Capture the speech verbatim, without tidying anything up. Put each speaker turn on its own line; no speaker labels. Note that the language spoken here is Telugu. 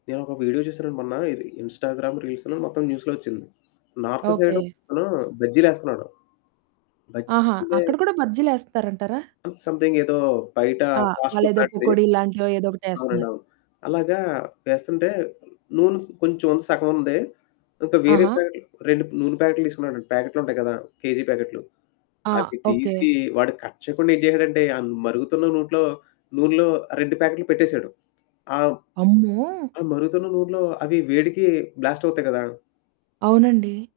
నేనొక వీడియో చూశానండి మొన్నఇది ఇన్‌స్టాగ్రామ్ రీల్స్‌లో మొత్తం న్యూస్‌లో వచ్చింది. North side
okay.
ఒకతను బజ్జీలేస్తున్నాడు.
ఆహా!
బజ్జీలే
అక్కడ కూడా బజ్జీలేస్తారంటారా?
సంథింగ్ ఏదో బయట
ఆ!
ఫాస్ట్ ఫుడ్
వాళ్ళేదో
లాంటిది.
పకోడిల్లాంటివో ఏదో ఒకటేస్తున్నారు.
అవునండవును. అలాగా వేస్తుంటే నూనె కొంచెం సగం ఉంది. ఇంకా వేరే
ఆహా!
ప్యాకెట్లు రెండు నూనె ప్యాకెట్లు తీసుకున్నాడండి ప్యాకెట్లుంటాయి గదా! కేజీ ప్యాకెట్లు.
ఆ!
అవి
ఓకే.
తీసి వాడు కట్ చేయకుండా ఏం చేశాడంటే ఆ మరుగుతున్న నూట్లో నూనెలో ఆ రెండు ప్యాకెట్లు పెట్టేశాడు. అవును.
అమ్మో!
ఆ మరుగుతున్న నూనెలో అవి వేడికి బ్లాస్ట్ అవుతాయి గదా!
అవునండి.